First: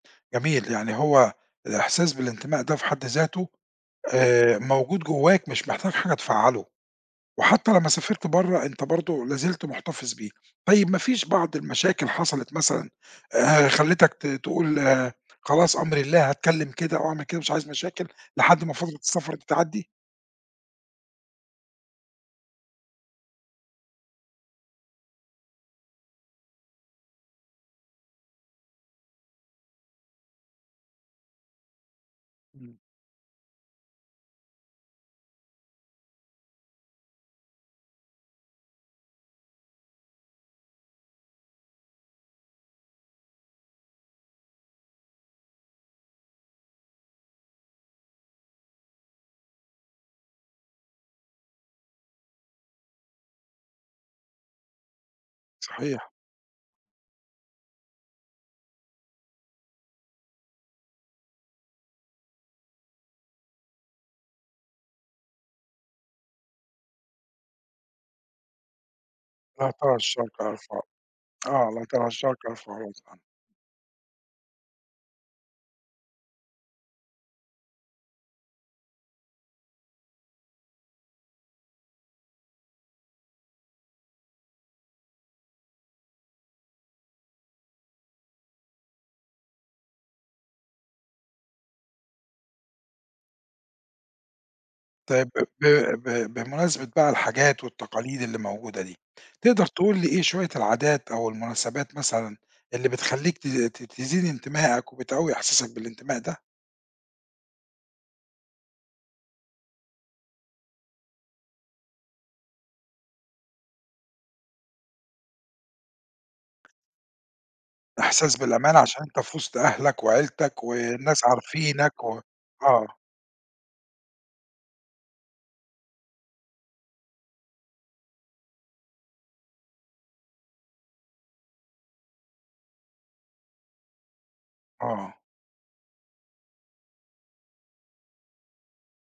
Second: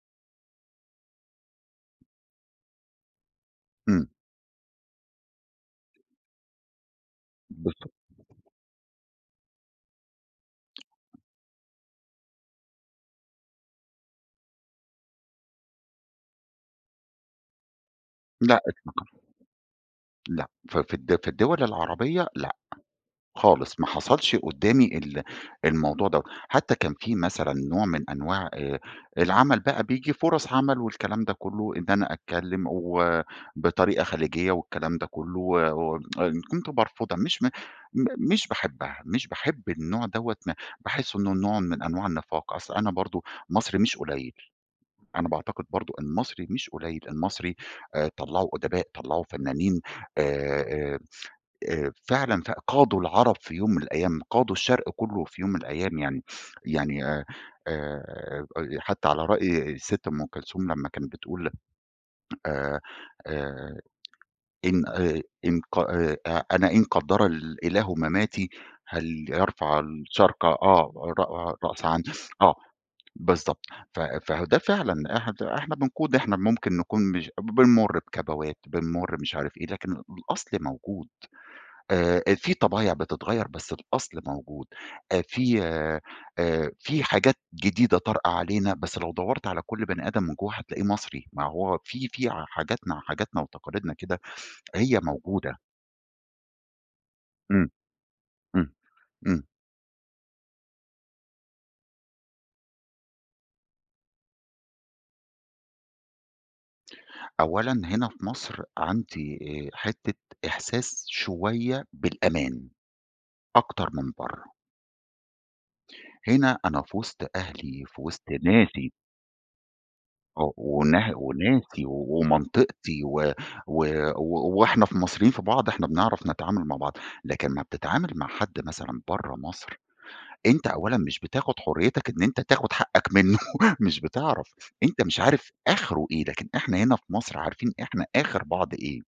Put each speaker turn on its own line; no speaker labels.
جميل يعني هو الإحساس بالانتماء ده في حد ذاته،
امم.
آآ، موجود جواك مش محتاج حاجة تفعّله، وحتّى لمّا سافرت
[unintelligible]
برّا أنت برضو لا زلت مُحتفظ بيه، طيّب ما فيش بعض المشاكل حصلت مثلًا، آآ، خلتك ت تقول آآ، خلاص أمري لله هاتكلّم كده أو أعمل كده مش عايز مشاكل،
لأ إطلاقًا.
لحد ما فترة السفر دي تعدي؟
لأ، ف في الد في الدول العربيّة لأ، خالص ما حصلش قُدّامي ال الموضوع ده، حتّى كان في مثلًا نوع من أنواع آآ، العمل بقى بييجي فُرص عمل والكلام ده كلّه إن أنا أتكلّم
امم.
و بطريقة خليجية والكلام ده كلّه و و كُنت بارفضها مش م م مش باحبها، مش باحب النوع دوّة م باحِس إنّه نوع من أنواع النفاق، أصل أنا برضو، مصري مش قليّل، أنا باعتقد برضو المصري مش قليّل، المصري آآ طلّعوا أُدباء طلعوا فنّانين، آآ آآ آآ فعلًا فع قادوا العرب في يوم من الأيّام، قادوا الشرق كلّه في يوم الأيّام
صحيح.
يعني يعني آآ آآ، حتّى على رأي الست أم كلثوم لمّا كانت بتقول، آآ آآ، "إن آآ إن ق آآ أ أنا إن قدّر إلإله مَمَاتي، هل
"لا
يرفع
ترى الشرق
الشرق"
يرفع"
آه "رأ
آه، لأ
رأس عن"
ترى الشرق
آه،
يرفع الرأس [unintelligible]
بالضبط، ف فهو ده فعلًا إحنا إحنا بنقود إحنا ممكن نكون مش ب بنمر بكبوات، بنمر مش عارف إيه، لكن الأصل موجود، آآ في طبايع بتتغيّر بس الأصل موجود، آآ في آآ في حاجات جديدة طارئة علينا، بس لو دوَّرت على كُلّ بني آدم من جوه هتلاقيه مصري، ما هو في في حاجاتنا حاجاتنا وتقاليدنا كده، هي
طيب ب
موجودة.
ب ب بمناسبة بقى الحاجات
امم،
والتقاليد اللي
امم،
موجودة دي،
امم.
تقدر تقول لي إيه شويّة العادات أو المناسبات مثلًا، اللي بتخليك ت ت تزيد انتماءك وبتقوي إحساسك بالانتماء ده؟
أولًا هنا في مصر عندي آآ، حتّة إحساس شويّة بالأمان، أكتر من برّه. هنا أنا في وسط أهلي، في وسط
إحساس بالأمان
ناسي
عشان أنت في وسط أهلك
آه
وعيلتك
ونه
والناس
وناسي
عارفينك
و
و آه.
ومنطقتي و و و وإحنا في مصريين في بعض، إحنا بنعرف نتعامل مع بعض، لكن أما بتتعامل مع حد مثلًا برّا مصر، أنت أولًا مش بتاخد حريتك إن أنت تاخد حقك منّه، مش بتعرف، أنت مش
آه.
عارف آخره إيه، لكن إحنا هنا في مصر عارفين إحنا آخر بعض إيه.